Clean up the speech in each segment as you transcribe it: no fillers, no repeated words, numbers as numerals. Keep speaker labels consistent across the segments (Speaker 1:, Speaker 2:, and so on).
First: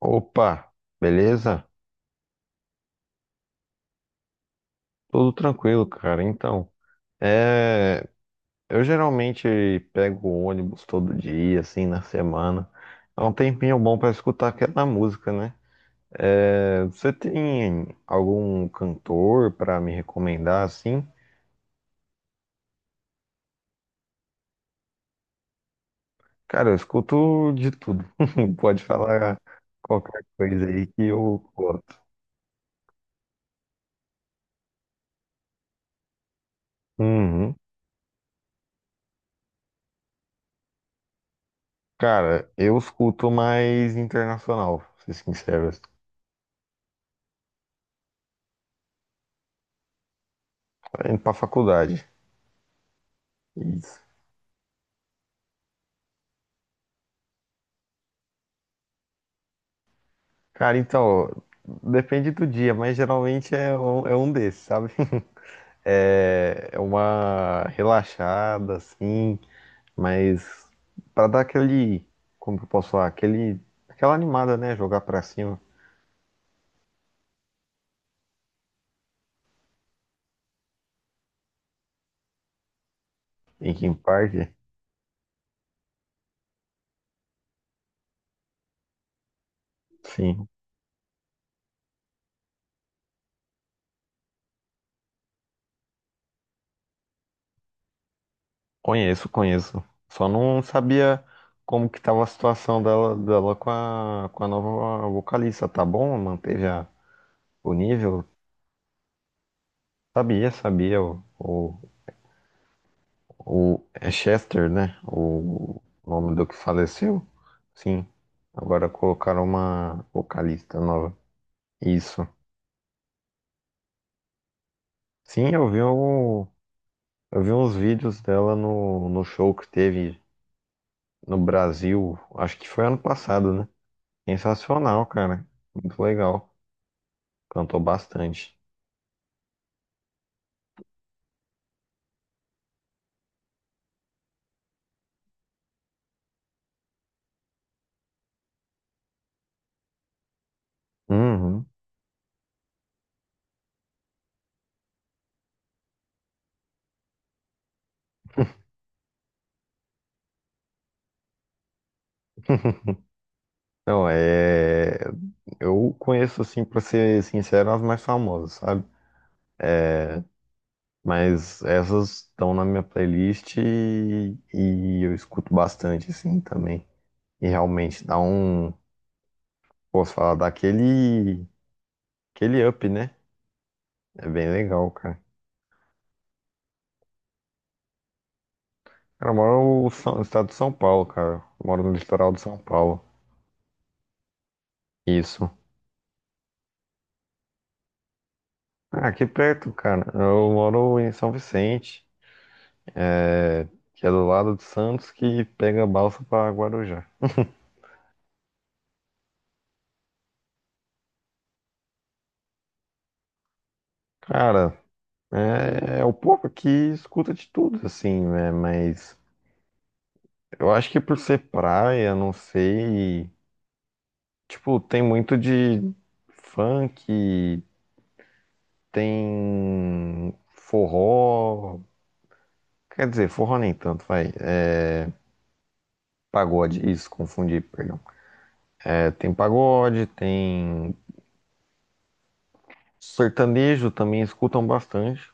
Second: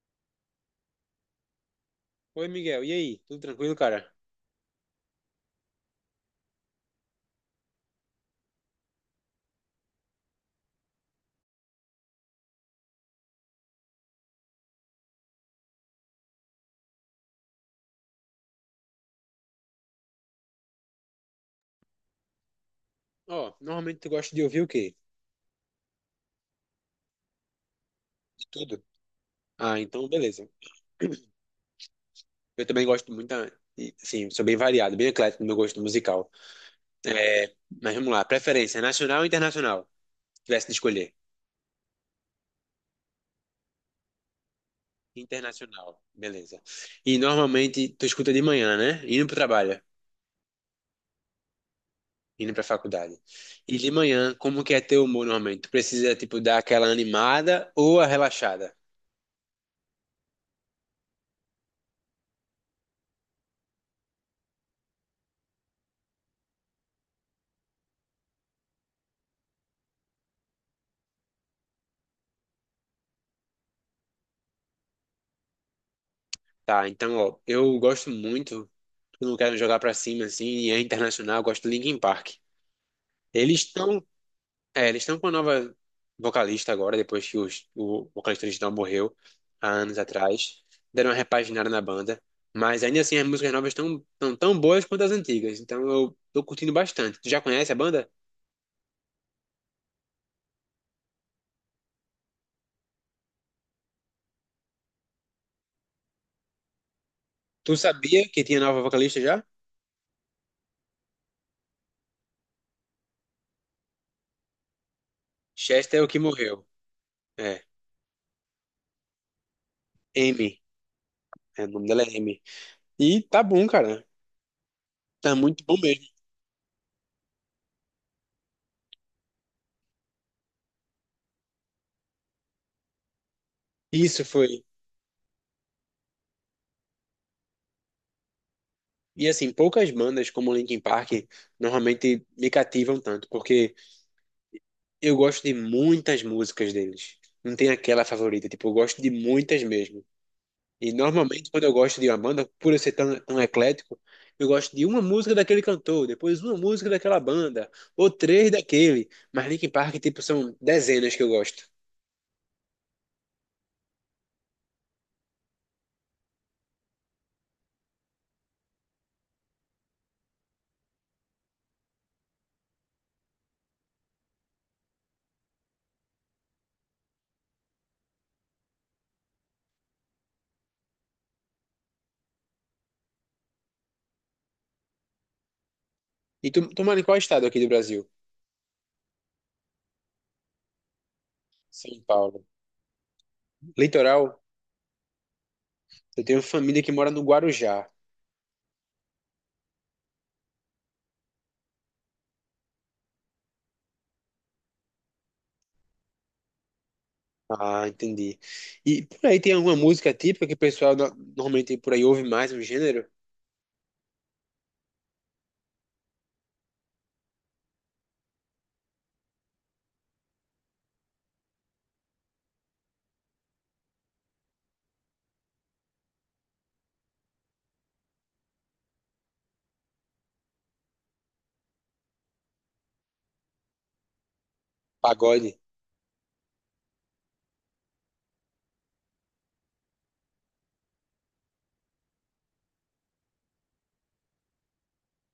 Speaker 1: Opa, beleza?
Speaker 2: Oi, Miguel. E aí? Tudo tranquilo, cara?
Speaker 1: Tudo tranquilo, cara. Então, é, eu geralmente pego o ônibus todo dia, assim, na semana. É um tempinho bom pra escutar aquela música, né? Você tem algum cantor pra me recomendar, assim?
Speaker 2: Ó, normalmente tu gosta de ouvir o quê?
Speaker 1: Cara, eu escuto de tudo.
Speaker 2: De tudo?
Speaker 1: Pode falar
Speaker 2: Ah, então
Speaker 1: qualquer
Speaker 2: beleza.
Speaker 1: coisa aí que eu gosto.
Speaker 2: Eu também gosto muito, e, assim, sou bem variado, bem eclético no meu gosto musical. É,
Speaker 1: Uhum.
Speaker 2: mas vamos lá, preferência nacional ou internacional? Se tivesse de escolher.
Speaker 1: Cara, eu escuto mais internacional, pra ser sincero.
Speaker 2: Internacional, beleza. E normalmente tu escuta de manhã, né? Indo pro trabalho,
Speaker 1: Tô indo pra faculdade.
Speaker 2: indo pra faculdade. E de
Speaker 1: Isso.
Speaker 2: manhã, como que é teu humor normalmente? Tu precisa, tipo, dar aquela animada ou a relaxada?
Speaker 1: Cara, então, depende do dia, mas geralmente é um desses, sabe? É uma relaxada, assim, mas pra dar aquele, como que eu posso falar, aquele, aquela animada, né? Jogar pra cima.
Speaker 2: Tá, então, ó, eu gosto muito. Eu não quero jogar pra cima, assim, e é internacional, eu gosto do Linkin Park. Eles
Speaker 1: Em Kim
Speaker 2: estão,
Speaker 1: Park,
Speaker 2: eles estão com uma nova vocalista agora, depois que o vocalista original morreu há anos
Speaker 1: sim.
Speaker 2: atrás. Deram uma repaginada na banda. Mas ainda assim, as músicas novas estão tão boas quanto as antigas. Então eu tô curtindo bastante. Tu já conhece a banda?
Speaker 1: Conheço, conheço. Só não sabia como que tava a situação dela com a nova vocalista, tá bom? Manteve o
Speaker 2: Tu sabia
Speaker 1: nível?
Speaker 2: que tinha nova vocalista já?
Speaker 1: Sabia, sabia. O, O é Chester, né? O
Speaker 2: Chester é o que
Speaker 1: nome do que
Speaker 2: morreu.
Speaker 1: faleceu?
Speaker 2: É.
Speaker 1: Sim. Agora colocaram uma
Speaker 2: Amy.
Speaker 1: vocalista nova.
Speaker 2: É, o nome dela é
Speaker 1: Isso.
Speaker 2: Amy. E tá bom, cara. Tá
Speaker 1: Sim,
Speaker 2: muito
Speaker 1: eu
Speaker 2: bom
Speaker 1: vi,
Speaker 2: mesmo.
Speaker 1: eu vi uns vídeos dela no show que teve no Brasil. Acho que foi ano passado, né?
Speaker 2: Isso foi.
Speaker 1: Sensacional, cara. Muito legal. Cantou bastante.
Speaker 2: E assim, poucas bandas como Linkin Park normalmente me cativam tanto, porque eu gosto de muitas músicas deles. Não tem aquela favorita, tipo, eu gosto de muitas mesmo. E normalmente quando
Speaker 1: Uhum.
Speaker 2: eu gosto de uma banda, por eu ser tão eclético, eu gosto de uma música daquele cantor, depois uma música daquela banda, ou três daquele. Mas Linkin Park, tipo, são dezenas que eu gosto.
Speaker 1: Não, é. Eu conheço, assim, pra ser sincero, as mais famosas, sabe? Mas essas estão na minha playlist e eu escuto bastante, assim, também. E realmente dá um. Posso falar daquele. Aquele up, né? É bem legal, cara.
Speaker 2: E tu mora em qual estado aqui do Brasil?
Speaker 1: Cara, eu moro no estado de São Paulo, cara. Eu moro no
Speaker 2: São
Speaker 1: litoral de
Speaker 2: Paulo.
Speaker 1: São Paulo.
Speaker 2: Litoral,
Speaker 1: Isso.
Speaker 2: eu tenho família que mora no Guarujá.
Speaker 1: Ah, aqui perto, cara. Eu moro em São Vicente, é, que é do lado de Santos, que pega a balsa pra Guarujá.
Speaker 2: Ah, entendi. E por aí tem alguma música típica que o pessoal normalmente por aí ouve mais um gênero?
Speaker 1: Cara, é o povo que escuta de tudo, assim, né? Mas. Eu acho que por ser praia, não sei. Tipo, tem muito de funk, tem forró. Quer dizer, forró nem tanto, vai. É
Speaker 2: Pagode.
Speaker 1: pagode, isso, confundi, perdão. Tem pagode, tem sertanejo também escutam bastante.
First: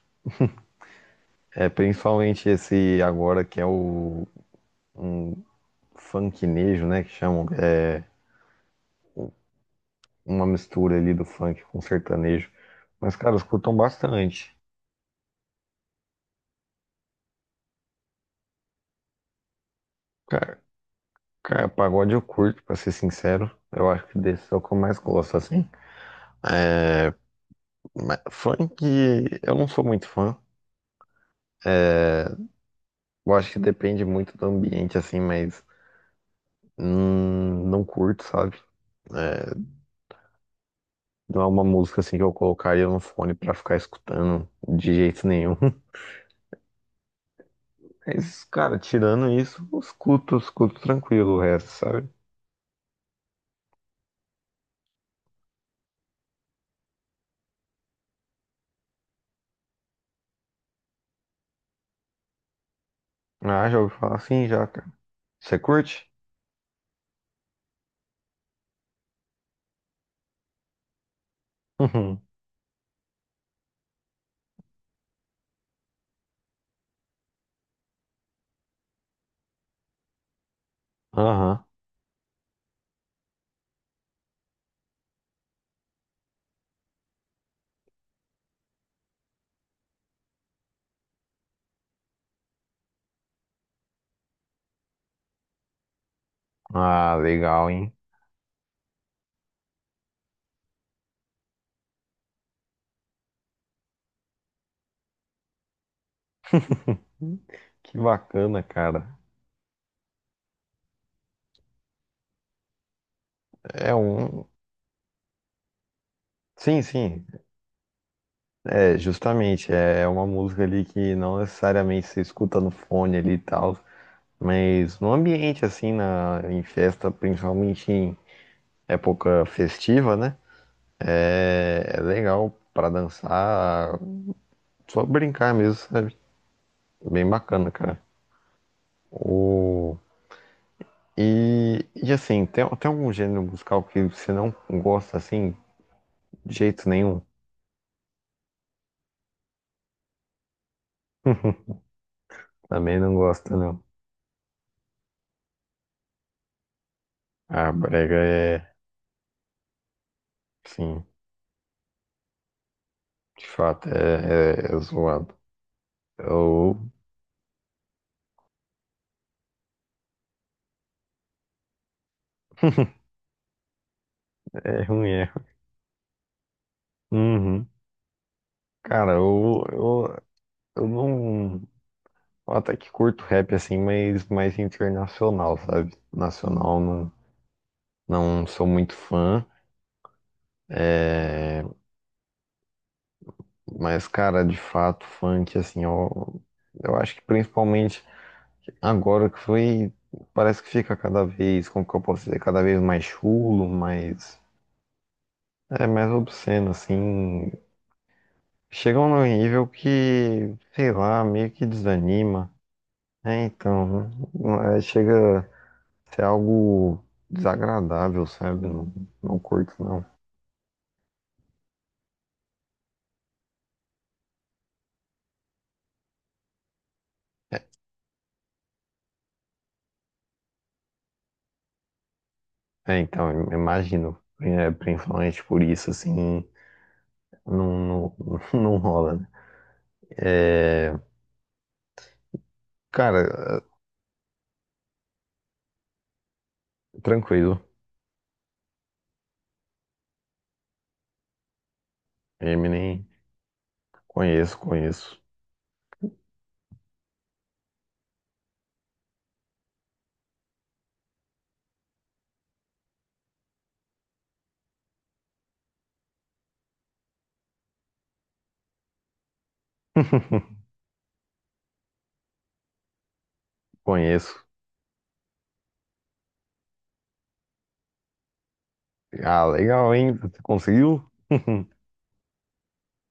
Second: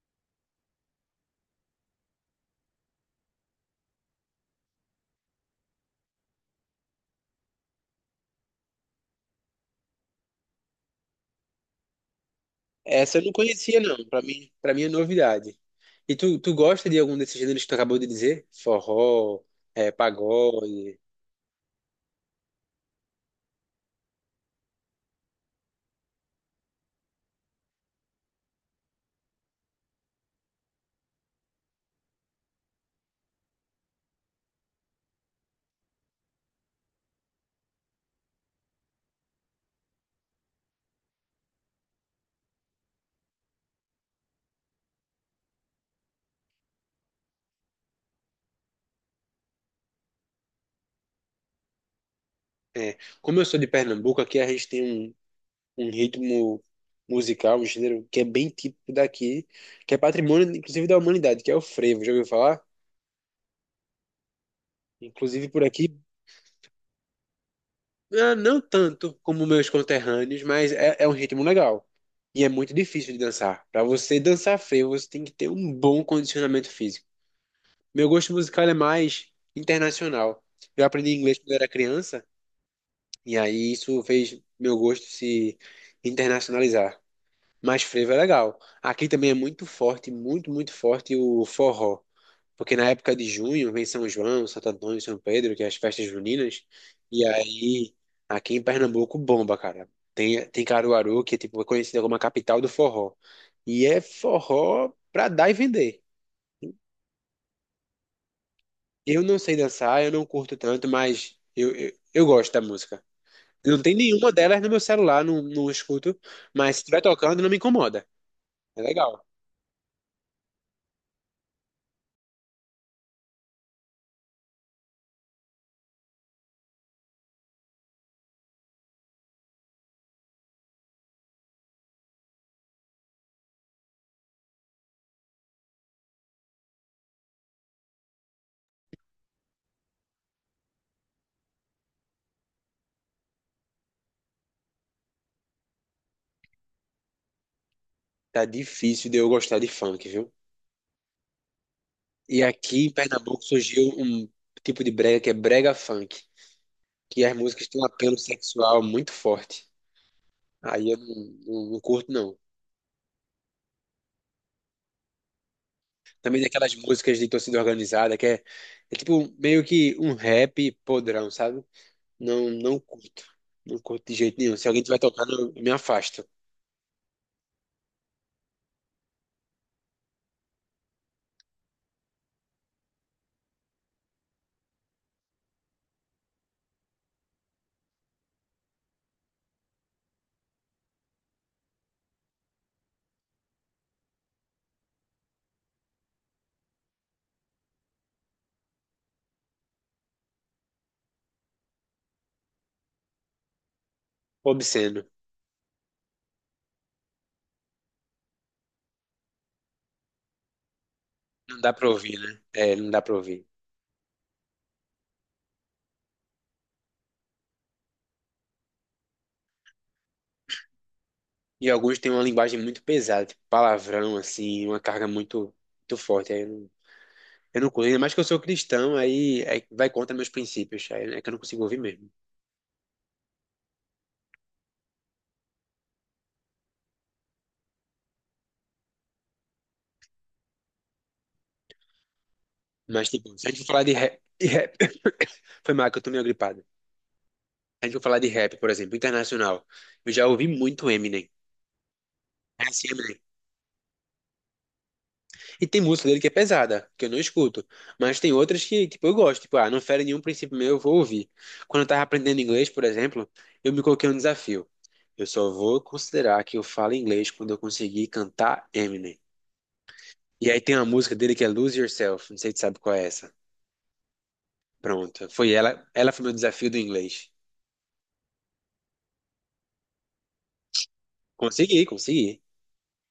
Speaker 1: Principalmente esse agora que é o funknejo, né? Que chamam. É uma mistura ali do funk com sertanejo. Mas,
Speaker 2: Essa eu não
Speaker 1: cara, escutam
Speaker 2: conhecia, não.
Speaker 1: bastante.
Speaker 2: Para mim é novidade. E tu gosta de algum desses gêneros que tu acabou de dizer? Forró, é, pagode.
Speaker 1: Cara, pagode eu curto, pra ser sincero. Eu acho que desse é o que eu mais gosto, assim. Mas funk, eu não sou muito fã. Eu acho que depende muito do ambiente, assim, mas não curto, sabe? É, não é uma música, assim, que eu colocaria no fone pra ficar escutando de jeito nenhum. Mas, cara, tirando isso, eu escuto tranquilo o resto, sabe?
Speaker 2: É. Como eu sou de Pernambuco, aqui a gente tem um ritmo musical, um gênero que é bem típico daqui, que é patrimônio, inclusive, da humanidade, que é o frevo. Já ouviu falar?
Speaker 1: Ah, já ouvi falar assim, já, cara.
Speaker 2: Inclusive
Speaker 1: Você
Speaker 2: por aqui.
Speaker 1: curte?
Speaker 2: Ah, não tanto como meus conterrâneos, mas é um ritmo legal. E é muito difícil de dançar. Pra você dançar frevo, você tem que ter um bom condicionamento físico. Meu gosto musical é mais internacional. Eu aprendi inglês quando eu
Speaker 1: Aham.
Speaker 2: era criança, e aí isso fez meu gosto se internacionalizar. Mas frevo é legal. Aqui também é muito forte, muito forte o forró. Porque na época de junho vem São João, Santo Antônio, São Pedro, que é as festas juninas.
Speaker 1: Ah,
Speaker 2: E
Speaker 1: legal,
Speaker 2: aí,
Speaker 1: hein?
Speaker 2: aqui em Pernambuco, bomba, cara. Tem Caruaru, que é tipo, é conhecida como a capital do forró. E é forró pra dar e vender.
Speaker 1: Que bacana, cara.
Speaker 2: Eu não sei dançar, eu não curto tanto, mas eu gosto da música. Não
Speaker 1: É
Speaker 2: tem nenhuma
Speaker 1: um.
Speaker 2: delas no meu celular, não, não escuto. Mas se
Speaker 1: Sim,
Speaker 2: estiver
Speaker 1: sim,
Speaker 2: tocando, não me incomoda. É
Speaker 1: é
Speaker 2: legal.
Speaker 1: justamente, é uma música ali que não necessariamente se escuta no fone ali e tal, mas no ambiente assim, em festa, principalmente em época festiva, né? É legal pra dançar, só brincar mesmo, sabe? Bem bacana, cara. O, e assim, tem algum gênero musical que você não gosta assim, de jeito nenhum?
Speaker 2: Tá difícil de eu gostar de funk, viu? E aqui em
Speaker 1: Também não
Speaker 2: Pernambuco
Speaker 1: gosta, não.
Speaker 2: surgiu um tipo de brega que é brega funk, que as músicas
Speaker 1: Ah,
Speaker 2: têm um
Speaker 1: brega
Speaker 2: apelo
Speaker 1: é,
Speaker 2: sexual muito forte. Aí eu
Speaker 1: sim.
Speaker 2: não, não curto, não.
Speaker 1: De fato, é zoado.
Speaker 2: Também tem aquelas
Speaker 1: Eu...
Speaker 2: músicas de torcida organizada, é tipo meio que um rap podrão, sabe? Não, não curto. Não curto de jeito nenhum. Se alguém
Speaker 1: É
Speaker 2: estiver
Speaker 1: ruim, é.
Speaker 2: tocando, eu me afasto.
Speaker 1: Uhum. Cara, eu não. eu Até que curto rap assim, mas mais internacional, sabe? Nacional não, não sou muito fã. É, mas, cara, de fato, funk, assim, eu acho que principalmente agora que foi. Parece que fica cada vez, como que eu posso dizer, cada vez mais chulo, mais.
Speaker 2: Obsceno.
Speaker 1: É mais obsceno, assim. Chegam num nível que, sei lá, meio
Speaker 2: Não
Speaker 1: que
Speaker 2: dá pra ouvir, né?
Speaker 1: desanima,
Speaker 2: É, não dá pra
Speaker 1: né?
Speaker 2: ouvir.
Speaker 1: Então, não é- chega a ser algo desagradável, sabe? Não, não curto, não.
Speaker 2: E alguns têm uma linguagem muito pesada, tipo palavrão, assim, uma carga muito forte. Aí
Speaker 1: É,
Speaker 2: eu não curto. Ainda mais que eu sou cristão, aí vai contra meus princípios. Aí é que eu não consigo ouvir mesmo.
Speaker 1: então, imagino, principalmente por isso, assim, não, não, não rola, né? É,
Speaker 2: Mas, tipo, se a gente
Speaker 1: cara,
Speaker 2: for falar de rap... Foi mal que eu tô meio gripado. Se
Speaker 1: tranquilo.
Speaker 2: a gente for falar de rap, por exemplo, internacional, eu já ouvi muito Eminem. É assim,
Speaker 1: Eminem,
Speaker 2: Eminem.
Speaker 1: conheço, conheço.
Speaker 2: E tem música dele que é pesada, que eu não escuto. Mas tem outras que, tipo, eu gosto. Tipo, ah, não fere nenhum princípio meu, eu vou ouvir. Quando eu tava aprendendo inglês, por exemplo, eu me coloquei um desafio. Eu só vou considerar que eu falo inglês quando eu conseguir cantar Eminem. E aí tem uma música dele que é Lose Yourself. Não sei se tu sabe qual é essa.
Speaker 1: Conheço.
Speaker 2: Pronto. Foi ela. Ela foi meu desafio do inglês.
Speaker 1: Ah, legal, hein? Você conseguiu?
Speaker 2: Consegui, consegui.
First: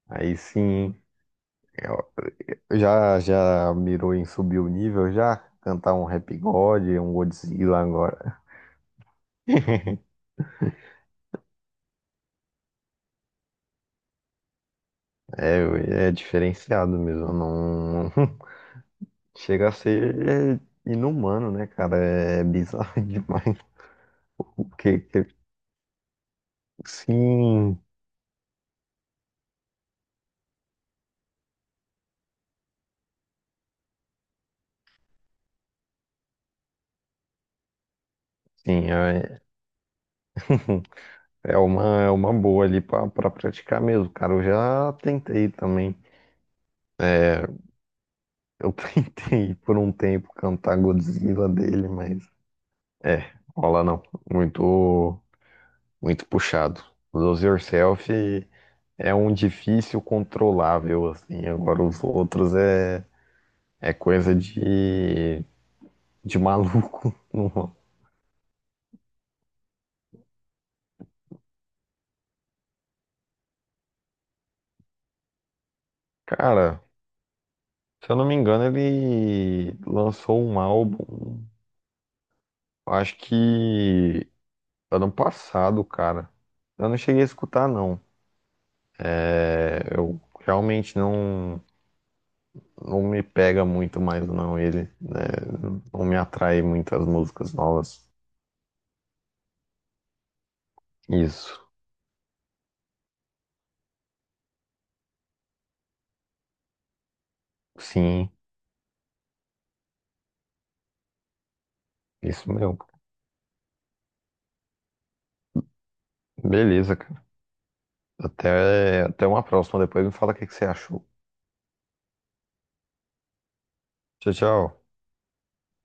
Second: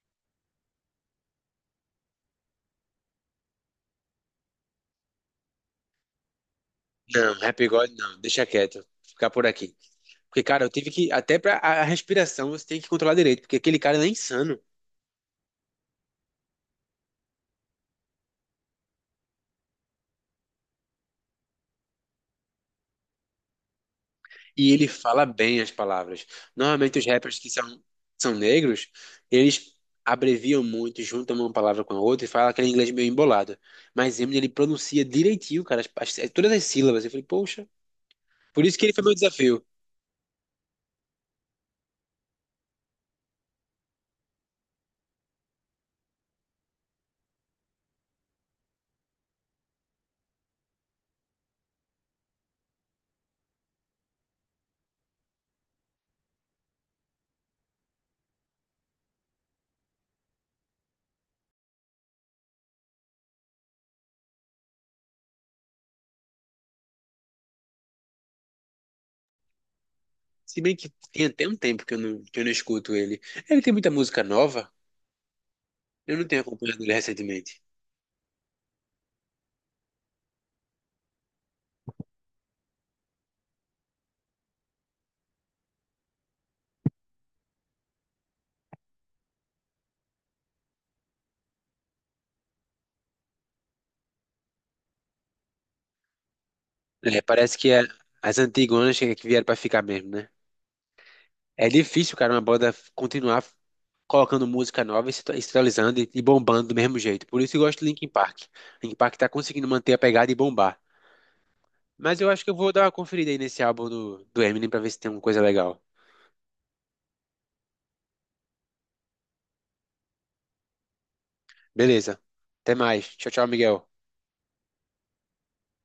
Speaker 1: Aí sim. Eu- já mirou em subir o nível já? Cantar um Rap God, um
Speaker 2: Não, Happy
Speaker 1: Godzilla
Speaker 2: God não,
Speaker 1: agora.
Speaker 2: deixa quieto, ficar por aqui. Porque, cara, eu tive que, até pra a respiração você tem que controlar direito, porque aquele cara ele é insano
Speaker 1: É diferenciado mesmo. Não. Chega a ser inumano, né, cara? É bizarro demais.
Speaker 2: e ele
Speaker 1: Porque,
Speaker 2: fala
Speaker 1: que-
Speaker 2: bem as palavras. Normalmente os rappers
Speaker 1: sim,
Speaker 2: são negros, eles abreviam muito, juntam uma palavra com a outra e falam aquele inglês meio embolado. Mas Eminem, ele pronuncia direitinho, cara, todas as sílabas. Eu falei, poxa, por isso que
Speaker 1: sim,
Speaker 2: ele foi meu desafio.
Speaker 1: é uma boa ali pra praticar mesmo, cara. Eu já tentei também. Eu tentei por um tempo cantar Godzilla dele, mas é, rola não. Muito, muito puxado. Lose Yourself é um difícil controlável, assim. Agora os outros é coisa de maluco. Não.
Speaker 2: Se bem que tem até um tempo que eu não escuto ele. Ele tem muita música nova, eu não tenho acompanhado
Speaker 1: Cara,
Speaker 2: ele recentemente.
Speaker 1: se eu não me engano, ele lançou um álbum, acho que ano passado, cara. Eu não cheguei a escutar, não. Eu realmente não me pega muito mais, não, ele, né? Não me atrai muito as
Speaker 2: É,
Speaker 1: músicas
Speaker 2: parece que é-
Speaker 1: novas.
Speaker 2: as antigonas que vieram pra ficar mesmo, né?
Speaker 1: Isso,
Speaker 2: É difícil, cara, uma banda continuar colocando música nova e se e se atualizando e bombando do mesmo jeito. Por isso eu gosto de Linkin
Speaker 1: sim,
Speaker 2: Park. Linkin Park tá conseguindo manter a pegada e bombar. Mas eu acho que
Speaker 1: isso
Speaker 2: eu vou
Speaker 1: mesmo.
Speaker 2: dar uma conferida aí nesse álbum do Eminem pra ver se tem alguma coisa legal.
Speaker 1: Beleza, cara. Até uma próxima. Depois me fala o que que você achou.
Speaker 2: Beleza. Até mais. Tchau, tchau, Miguel.
Speaker 1: Tchau, tchau.